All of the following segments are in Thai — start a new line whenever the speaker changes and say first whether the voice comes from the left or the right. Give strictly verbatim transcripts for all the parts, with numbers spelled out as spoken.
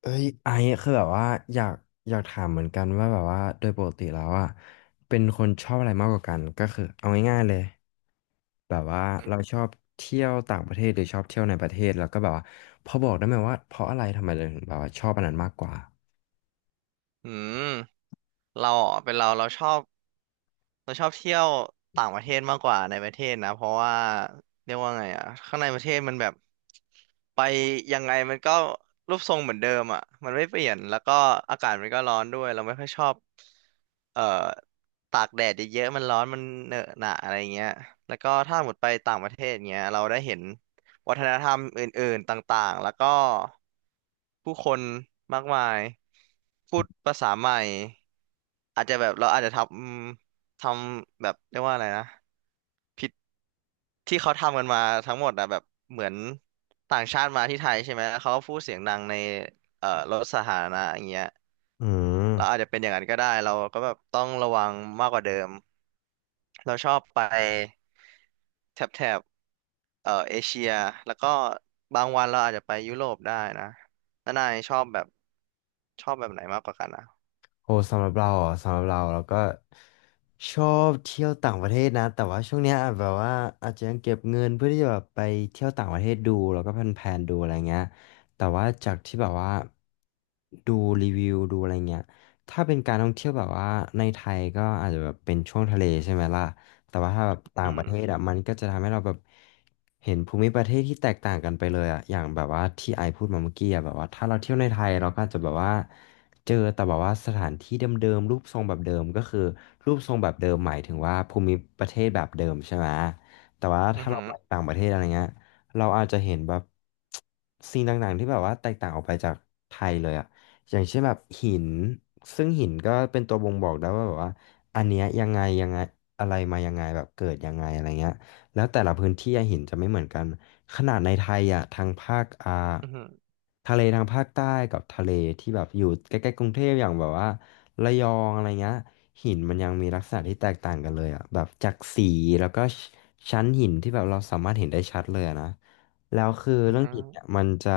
left: เอ้ยไอซ์คือแบบว่าอยากอยากถามเหมือนกันว่าแบบว่าโดยปกติแล้วอ่ะเป็นคนชอบอะไรมากกว่ากันก็คือเอาง่ายๆเลยแบบว่าเราชอบเที่ยวต่างประเทศหรือชอบเที่ยวในประเทศแล้วก็แบบว่าพอบอกได้ไหมว่าเพราะอะไรทำไมเราถึงแบบว่าชอบอันนั้นมากกว่า
right: อืมเราอ่ะเป็นเราเราชอบ เราชอบเที่ยวต่างประเทศมากกว่าในประเทศนะเพราะว่าเรียกว่าไงอ่ะข้างในประเทศมันแบบไปยังไงมันก็รูปทรงเหมือนเดิมอ่ะมันไม่เปลี่ยนแล้วก็อากาศมันก็ร้อนด้วยเราไม่ค่อยชอบเอ่อตากแดดเยอะๆมันร้อนมันเหนอะหนะอะไรเงี้ยแล้วก็ถ้าหมดไปต่างประเทศเงี้ยเราได้เห็นวัฒนธรรมอื่นๆต่างๆแล้วก็ผู้คนมากมายพูดภาษาใหม่อาจจะแบบเราอาจจะทำ ทำแบบเรียกว่าอะไรนะพิธที่เขาทำกันมาทั้งหมดอะแบบเหมือนต่างชาติมาที่ไทยใช่ไหมแล้วเขาก็พูดเสียงดังในเอ่อรถสาธารณะอย่างเงี้ย
left: อื
right: เราอา
left: ม
right: จจะเป็นอย่างนั้นก็ได้เราก็แบบต้องระวังมากกว่าเดิมเราชอบไปแถบแถบเอ่อเอเชียแล้วก็บางวันเราอาจจะไปยุโรปได้นะแล้วนายชอบแบบชอบแบบไหนมากกว่ากันอ่ะ
left: โอ้สำหรับเราอ่ะสำหรับเราเราก็ชอบเที่ยวต่างประเทศนะแต่ว่าช่วงเนี้ยอาจแบบว่าอาจจะยังเก็บเงินเพื่อที่จะแบบไปเที่ยวต่างประเทศดูแล้วก็แพลนๆดูอะไรเงี้ยแต่ว่าจากที่แบบว่าดูรีวิวดูอะไรเงี้ยถ้าเป็นการท่องเที่ยวแบบว่าในไทยก็อาจจะแบบเป็นช่วงทะเลใช่ไหมล่ะแต่ว่าถ้าแบบต่า
right: อื
left: งประเทศ
right: ม
left: อ่ะมันก็จะทำให้เราแบบเห็นภูมิประเทศที่แตกต่างกันไปเลยอ่ะอย่างแบบว่าที่ไอพูดมาเมื่อกี้อ่ะแบบว่าถ้าเราเที่ยวในไทยเราก็อาจจะแบบว่า เจอแต่แบบว่าสถานที่เดิมๆรูปทรงแบบเดิมก็คือรูปทรงแบบเดิมหมายถึงว่าภูมิประเทศแบบเดิมใช่ไหมแต่ว่า
right: อื
left: ถ้า
right: อ
left: เรา
right: หือ
left: ไปต่างประเทศอะไรเงี้ยเราอาจจะเห็นแบบสิ่งต่างๆที่แบบว่าแตกต่างออกไปจากไทยเลยอะอย่างเช่นแบบหินซึ่งหินก็เป็นตัวบ่งบอกได้ว่าแบบว่าอันเนี้ยยังไงยังไงอะไรมายังไงแบบเกิดยังไงอะไรเงี้ยแล้วแต่ละพื้นที่อะหินจะไม่เหมือนกัน ขนาดในไทยอ่ะทางภาคอ่า
right: อือหือ
left: ทะเลทางภาคใต้กับทะเลที่แบบอยู่ใกล้ๆกรุงเทพอย่างแบบว่าระยองอะไรเงี้ยหินมันยังมีลักษณะที่แตกต่างกันเลยอ่ะแบบจากสีแล้วก็ชชั้นหินที่แบบเราสามารถเห็นได้ชัดเลยอะนะแล้วคือ
right: อือ
left: เรื่อง
right: หือ
left: หินเนี่ยมันจะ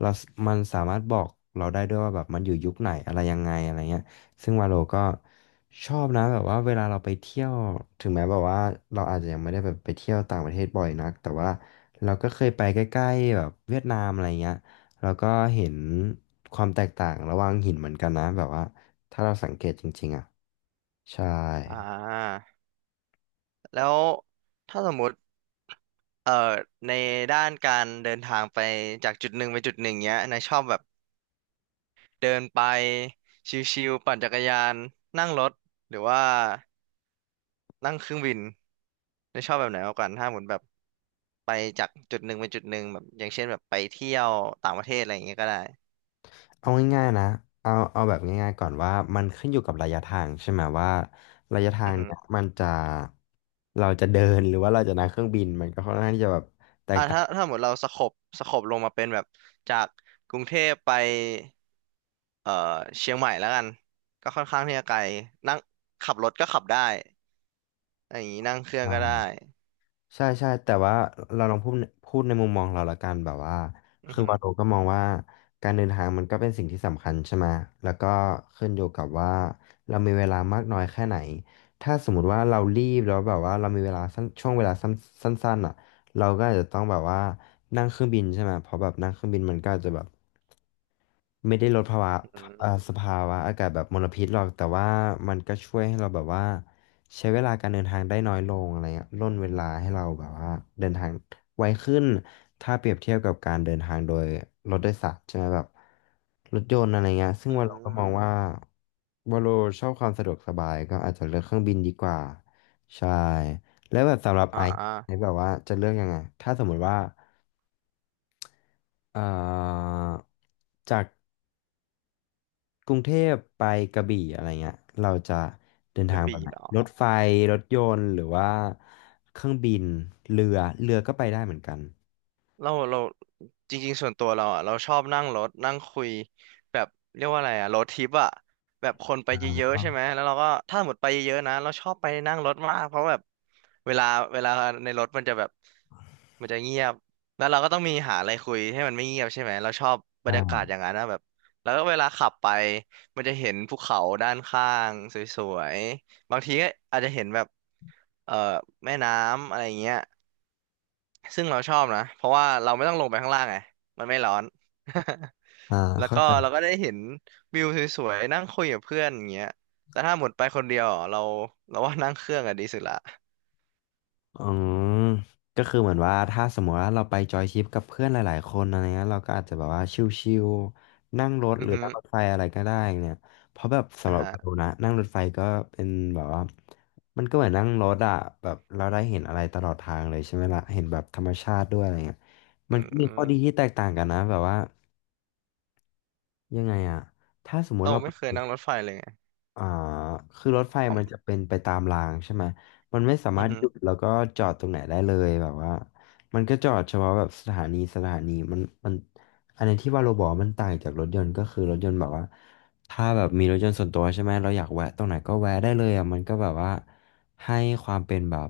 left: เรามันสามารถบอกเราได้ด้วยว่าแบบมันอยู่ยุคไหนอะไรยังไงอะไรเงี้ยซึ่งวาโลก็ชอบนะแบบว่าเวลาเราไปเที่ยวถึงแม้แบบว่าเราอาจจะยังไม่ได้แบบไปเที่ยวต่างประเทศบ่อยนักแต่ว่า เราก็เคยไปใกล้ๆแบบเวียดนามอะไรเงี้ยเราก็เห็นความแตกต่างระหว่างหินเหมือนกันนะแบบว่าถ้าเราสังเกตจริงๆอ่ะใช่
right: อ่า แล้วถ้าสมมุติเอ่อในด้านการเดินทางไปจากจุดหนึ่งไปจุดหนึ่งเนี้ยนายชอบแบบเดินไปชิวๆปั่นจักรยานนั่งรถหรือว่านั่งเครื่องบินนายชอบแบบไหนมากกว่ากันถ้าหมุนแบบไปจากจุดหนึ่งไปจุดหนึ่งแบบอย่างเช่นแบบไปเที่ยวต่างประเทศอะไรอย่างเงี้ยก็ได้
left: เอาง่ายๆนะเอาเอาแบบง่ายๆก่อนว่ามันขึ้นอยู่กับระยะทางใช่ไหมว่าระยะทา
right: อื
left: ง
right: อฮึ
left: เนี่ยมันจะเราจะเดินหรือว่าเราจะนั่งเครื่องบินมันก็ค่อนข้างที่จะแบบแตก
right: อ่า
left: ต่าง
right: ถ้าถ้าหมดเราสโคบสโคบลงมาเป็นแบบจากกรุงเทพไปเอ่อเชียงใหม่แล้วกันก็ค่อนข้างที่จะไกลนั่งขับรถก็ขับได้ อย่างนี้นั่งเครื่องก็ได้
left: ใช่ใช่แต่ว่าเราลองพูดพูดในมุมมองเราละกันแบบว่า
right: อือ
left: คือ
right: หือ
left: วาโรก็มองว่าการเดินทางมันก็เป็นสิ่งที่สำคัญใช่ไหมแล้วก็ขึ้นอยู่กับว่าเรามีเวลามากน้อยแค่ไหนถ้าสมมติว่าเรารีบแล้วแบบว่าเรามีเวลาสั้นช่วงเวลาสั้นสั้นๆอ่ะเราก็อาจจะต้องแบบว่านั่งเครื่องบินใช่ไหมเพราะแบบนั่งเครื่องบินมันก็อาจจะแบบ ไม่ได้ลดภาวะ
right: อือ
left: อ่าสภาวะอากาศแบบมลพิษหรอกแต่ว่ามันก็ช่วยให้เราแบบว่าใช้เวลาการเดินทางได้น้อยลงอะไรเงี้ยร่นเวลาให้เราแบบว่าเดินทางไวขึ้นถ้าเปรียบเทียบกับการเดินทางโดยรถโดยสารใช่ไหมแบบรถยนต์อะไรเงี้ยซึ่ง
right: หื
left: ว่าเราก็มองว่า
right: อ
left: ว่าเราชอบความสะดวกสบายก็อาจจะเลือกเครื่องบินดีกว่าใช่แล้วแบบสำหรับ
right: อ่า
left: ไอซ์ไอซ์แบบว่าจะเลือกยังไงถ้าสมมุติว่าเอ่อจาก กรุงเทพไปกระบี่อะไรเงี้ยเราจะเดิน
right: ก
left: ทา
right: ระ
left: งแบบ
right: บี่
left: ไหน
right: เหรอ
left: รถไฟรถยนต์หรือว่าเครื่องบินเรือเรือก็ไปได้เหมือนกัน
right: เราเราจริงๆส่วนตัวเราอ่ะเราชอบนั่งรถนั่งคุยแบบเรียกว่าอะไรอ่ะรถทิปอ่ะแบบคนไป
left: อ่า
right: เยอะ
left: ก็
right: ๆใช่ไหมแล้วเราก็ถ้าหมดไปเยอะๆนะเราชอบไปนั่งรถมากเพราะแบบเวลาเวลาในรถมันจะแบบมันจะเงียบแล้วเราก็ต้องมีหาอะไรคุยให้มันไม่เงียบใช่ไหมเราชอบบรรยากา
left: อ่า
right: ศอย่างนั้นนะแบบแล้วก็เวลาขับไปมันจะเห็นภูเขาด้านข้างสวยๆบางทีก็อาจจะเห็นแบบเอ่อแม่น้ำอะไรเงี้ย ซึ่งเราชอบนะเพราะว่าเราไม่ต้องลงไปข้างล่างไงมันไม่ร้อน
left: อ่า
right: แล้ว
left: เข้า
right: ก็
left: ใจ
right: เราก็ได้เห็นวิวสวยๆนั่งคุยกับเพื่อนอย่างเงี้ยแต่ถ้าหมดไปคนเดียวอ่ะเราเราว่านั่งเครื่องอะดีสุดละ
left: อืมก็คือเหมือนว่าถ้าสมมติว่าเราไปจอยทริปกับเพื่อนหลายๆคนอะไรเงี้ยเราก็อาจจะแบบว่าชิลๆนั่งรถ
right: อื
left: ห
right: อ
left: รือ
right: ฮึ
left: นั่งรถไฟอะไรก็ได้เนี่ยเพราะแบบสำ
right: อ่า
left: หรับ
right: ฮะ
left: เรานะนั่งรถไฟก็เป็นแบบว่ามันก็เหมือนนั่งรถอะแบบเราได้เห็นอะไรตลอดทางเลยใช่ไหมล่ะเห็นแบบธรรมชาติด้วยอะไรเงี้ย
right: อื
left: มันก็มีข้อดี
right: ม
left: ที่แตกต่างกันนะแบบว่ายังไงอะถ้าสมมติ
right: เรา
left: เรา
right: ไม่เคยนั่งรถไฟเลยไง
left: อ่าคือรถไฟ
right: อ๋
left: มันจะ
right: อ
left: เป็นไปตามรางใช่ไหม มันไม่สามา
right: อือ
left: รถ
right: ฮึ
left: หยุดแล้วก็จอดตรงไหนได้เลยแบบว่ามันก็จอดเฉพาะแบบสถานีสถานีมันมันอันนี้ที่ว่าโรบอทมันต่างจากรถยนต์ก็คือรถยนต์แบบว่า ถ้าแบบมีรถยนต์ส่วนตัวใช่ไหมเราอยากแวะตรงไหนก็แวะได้เลยอ่ะมันก็แบบว่าให้ความเป็นแบบ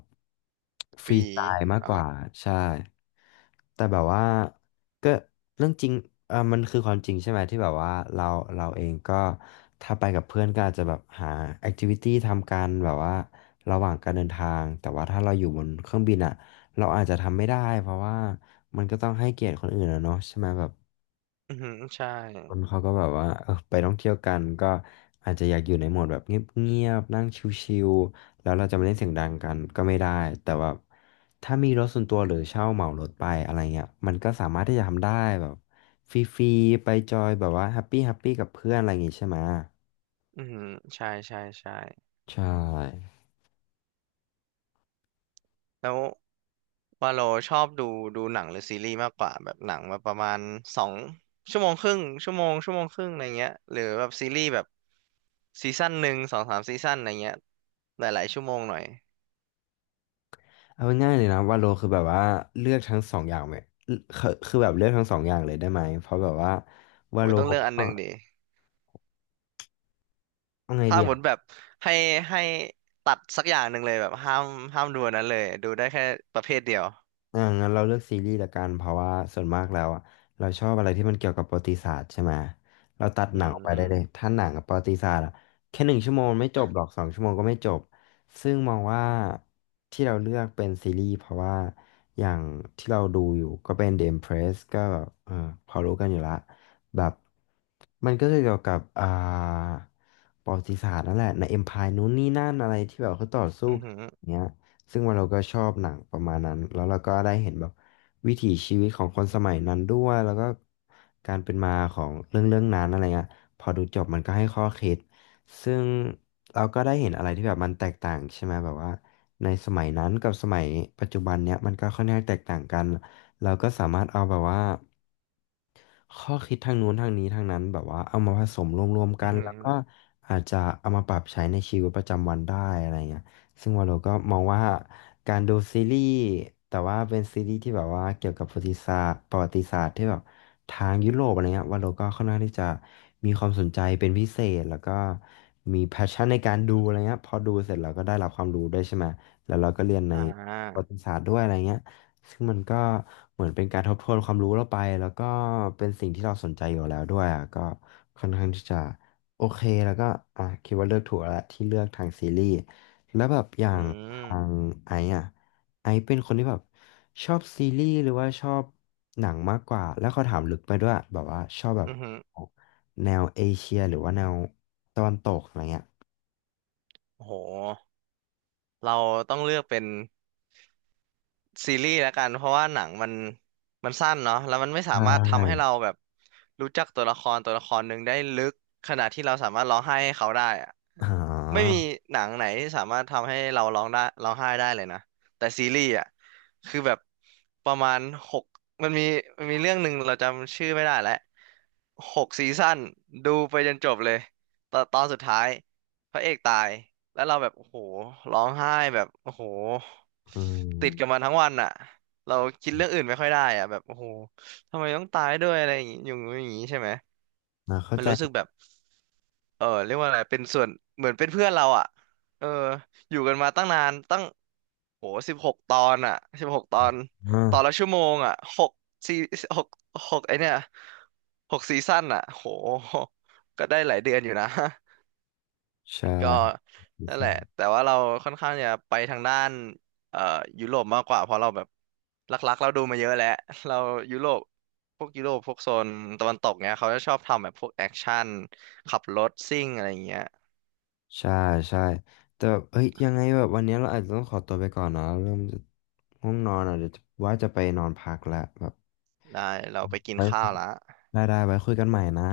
left: ฟรี
right: ปี
left: สไตล์มากก
right: เนาะ
left: ว่าใช่แต่แบบว่าก็เรื่องจริงเออมันคือความจริงใช่ไหมที่แบบว่าเราเราเองก็ถ้าไปกับเพื่อนก็อาจจะแบบหาแอคทิวิตี้ทำกันแบบว่าระหว่างการเดินทางแต่ว่าถ้าเราอยู่บนเครื่องบินอ่ะเราอาจจะทำไม่ได้เพราะว่ามันก็ต้องให้เกียรติคนอื่นอะเนาะใช่ไหมแบบ
right: อือฮึใช่
left: คนเขาก็แบบว่าเออไปท่องเที่ยวกันก็อาจจะอยากอยู่ในโหมดแบบเงียบๆนั่งชิลๆแล้วเราจะมาเล่นเสียงดังกันก็ไม่ได้แต่ว่าถ้ามีรถส่วนตัวหรือเช่าเหมารถไปอะไรเงี้ยมันก็สามารถที่จะทำได้แบบฟรีๆไปจอยแบบว่าแฮปปี้แฮปปี้กับเพื่อนอะไรอย่างงี้ใช่ไหม
right: อือฮึใช่ใช่ใช่
left: ใช่
right: แล้ว ว่าเราชอบดูดูหนังหรือซีรีส์มากกว่าแบบหนังแบบประมาณสองชั่วโมงครึ่งชั่วโมงชั่วโมงครึ่งอะไรเงี้ยหรือแบบซีรีส์แบบซีซั่นหนึ่งสองสามซีซั่นอะไรเงี้ยหลายๆชั่วโมงหน่อย
left: เอาง่ายๆเลยนะว่าโลคือแบบว่าเลือกทั้งสองอย่างไหมคือคือแบบเลือกทั้งสองอย่างเลยได้ไหมเพราะแบบว่าว่า
right: โอ้ย
left: โล
right: ต้องเลือก
left: ก็
right: อันหนึ่งดิ
left: เอาไง
right: ถ้า
left: ดี
right: หมดแบบให้ให้ตัดสักอย่างหนึ่งเลยแบบห้ามห้ามดูอันนั้นเลยดูได้แค่ประเภทเดียว
left: อ่างั้นเราเลือกซีรีส์ละกันเพราะว่าส่วนมากแล้วอ่ะเราชอบอะไรที่มันเกี่ยวกับประวัติศาสตร์ใช่ไหมเราตัด
right: อื
left: หนังออกไปได้เลย
right: ม
left: ถ้าหนังกับประวัติศาสตร์อ่ะแค่หนึ่งชั่วโมงไม่จบหรอกสองชั่วโมงก็ไม่จบซึ่งมองว่าที่เราเลือกเป็นซีรีส์เพราะว่าอย่างที่เราดูอยู่ก็เป็น The Empress ก็แบบเออพอรู้กันอยู่ละแบบมันก็จะเกี่ยวกับอ่าประวัติศาสตร์นั่นแหละใน Empire นู้นนี่นั่นอะไรที่แบบเขาต่อสู้
right: อือ
left: กัน
right: หือ
left: อย่างเงี้ย ซึ่งว่าเราก็ชอบหนังประมาณนั้นแล้วเราก็ได้เห็นแบบวิถีชีวิตของคนสมัยนั้นด้วยแล้วก็การเป็นมาของเรื่องเรื่องนั้นอะไรเงี้ยพอดูจบมันก็ให้ข้อคิดซึ่งเราก็ได้เห็นอะไรที่แบบมันแตกต่างใช่ไหมแบบว่าในสมัยนั้นกับสมัยปัจจุบันเนี้ยมันก็ค่อนข้างแตกต่างกันเราก็สามารถเอาแบบว่า ข้อคิดทางนู้นทางนี้ทางนั้นแบบว่าเอามาผสมรวมๆ
right: อื
left: กั
right: อ
left: น
right: หือ
left: แล้วก็อาจจะเอามาปรับใช้ในชีวิตประจำวันได้อะไรเงี้ยซึ่งวาโลก็มองว่าการดูซีรีส์แต่ว่าเป็นซีรีส์ที่แบบว่าเกี่ยวกับประวัติศาสตร์ประวัติศาสตร์ที่แบบทางยุโรปอะไรเงี้ยวาโลก็ค่อนข้างที่จะมีความสนใจเป็นพิเศษแล้วก็มีแพชชั่นในการดูอะไรเงี้ยพอดูเสร็จเราก็ได้รับความรู้ด้วยใช่ไหมแล้วเราก็เรียนใน
right: อ่
left: ประวั
right: า
left: ติศาสตร์ด้วยอะไรเงี้ย ซึ่งมันก็เหมือนเป็นการทบทวนความรู้เราไปแล้วก็เป็นสิ่งที่เราสนใจอยู่แล้วด้วยอ่ะก็ค่อนข้างที่จะโอเคแล้วก็อ่ะคิดว่าเลือกถูกแล้วที่เลือกทางซีรีส์แล้วแบบอย่า
right: อื
left: งทาง
right: ม
left: ไอซ์อ่ะไอซ์เป็นคนที่แบบชอบซีรีส์หรือว่าชอบหนังมากกว่าแล้วเขาถามลึกไปด้วยแบบว่าชอบแบบ
right: อือหือ
left: แนวเอเชียหรือว่าแนวตะวันตกอะไรเงี้ย
right: โอ้โหเราต้องเลือกเป็น ซีรีส์แล้วกันเพราะว่าหนังมันมันสั้นเนาะแล้วมันไม่
left: ใช
right: สามารถทำให้
left: ่
right: เราแบบรู้จักตัวละครตัวละครหนึ่งได้ลึกขนาดที่เราสามารถร้องไห้ให้เขาได้อะ
left: อ่า
right: ไม่มีหนังไหนที่สามารถทำให้เราร้องได้ร้องไห้ได้เลยนะแต่ซีรีส์อ่ะคือแบบประมาณหกมันมีมันมีเรื่องหนึ่งเราจำชื่อไม่ได้แล้วหกซีซั่นดูไปจนจบเลยตอนตอนสุดท้ายพระเอกตาย แล้วเราแบบโอ้โหร้องไห้แบบโอ้โห
left: อื
right: ติดกับมัน
left: ม
right: ทั้งวันอ่ะเราคิดเรื่องอื่นไม่ค่อยได้อ่ะแบบโอ้โหทำไมต้องตายด้วยอะไรอย่างงี้อย่างงี้อย่างงี้ใช่ไหม
left: อ่าเข้า
right: มัน
left: ใจ
right: รู้สึกแบบเออเรียกว่าอะไรเป็นส่วนเหมือนเป็นเพื่อนเราอ่ะเอออยู่กันมาตั้งนานตั้งโหสิบหกตอนอ่ะสิบหกตอน
left: อ่า
right: ตอนละชั่วโมงอ่ะหกซีหกหกไอเนี่ยหกซีซั่นอ่ะโหก็ได้หลายเดือนอยู่นะ
left: ใ
right: ก็
left: ช
right: นั่นแหละ
left: ่
right: แต่ว่าเราค่อนข้างจะไปทางด้านเอ่อยุโรปมากกว่าเพราะเราแบบหลักๆเราดูมาเยอะแล้ว เรายุโรปพวกยุโรปพวกโซนตะวันตกเนี้ยเขาจะชอบทำแบบพวกแอคชั่นขับรถซิ่งอะไรอย่างเงี้ย
left: ใช่ใช่แต่แบบเฮ้ยยังไงแบบวันนี้เราอาจจะต้องขอตัวไปก่อนนะเริ่มจะง่วงนอนอ่ะเดี๋ยวจะว่าจะไปนอนพักแล้วแบบ
right: ได้เราไปกิน
left: ไว้
right: ข้า
left: คุ
right: ว
left: ย
right: ละ
left: ได้ได้ไว้คุยกันใหม่นะ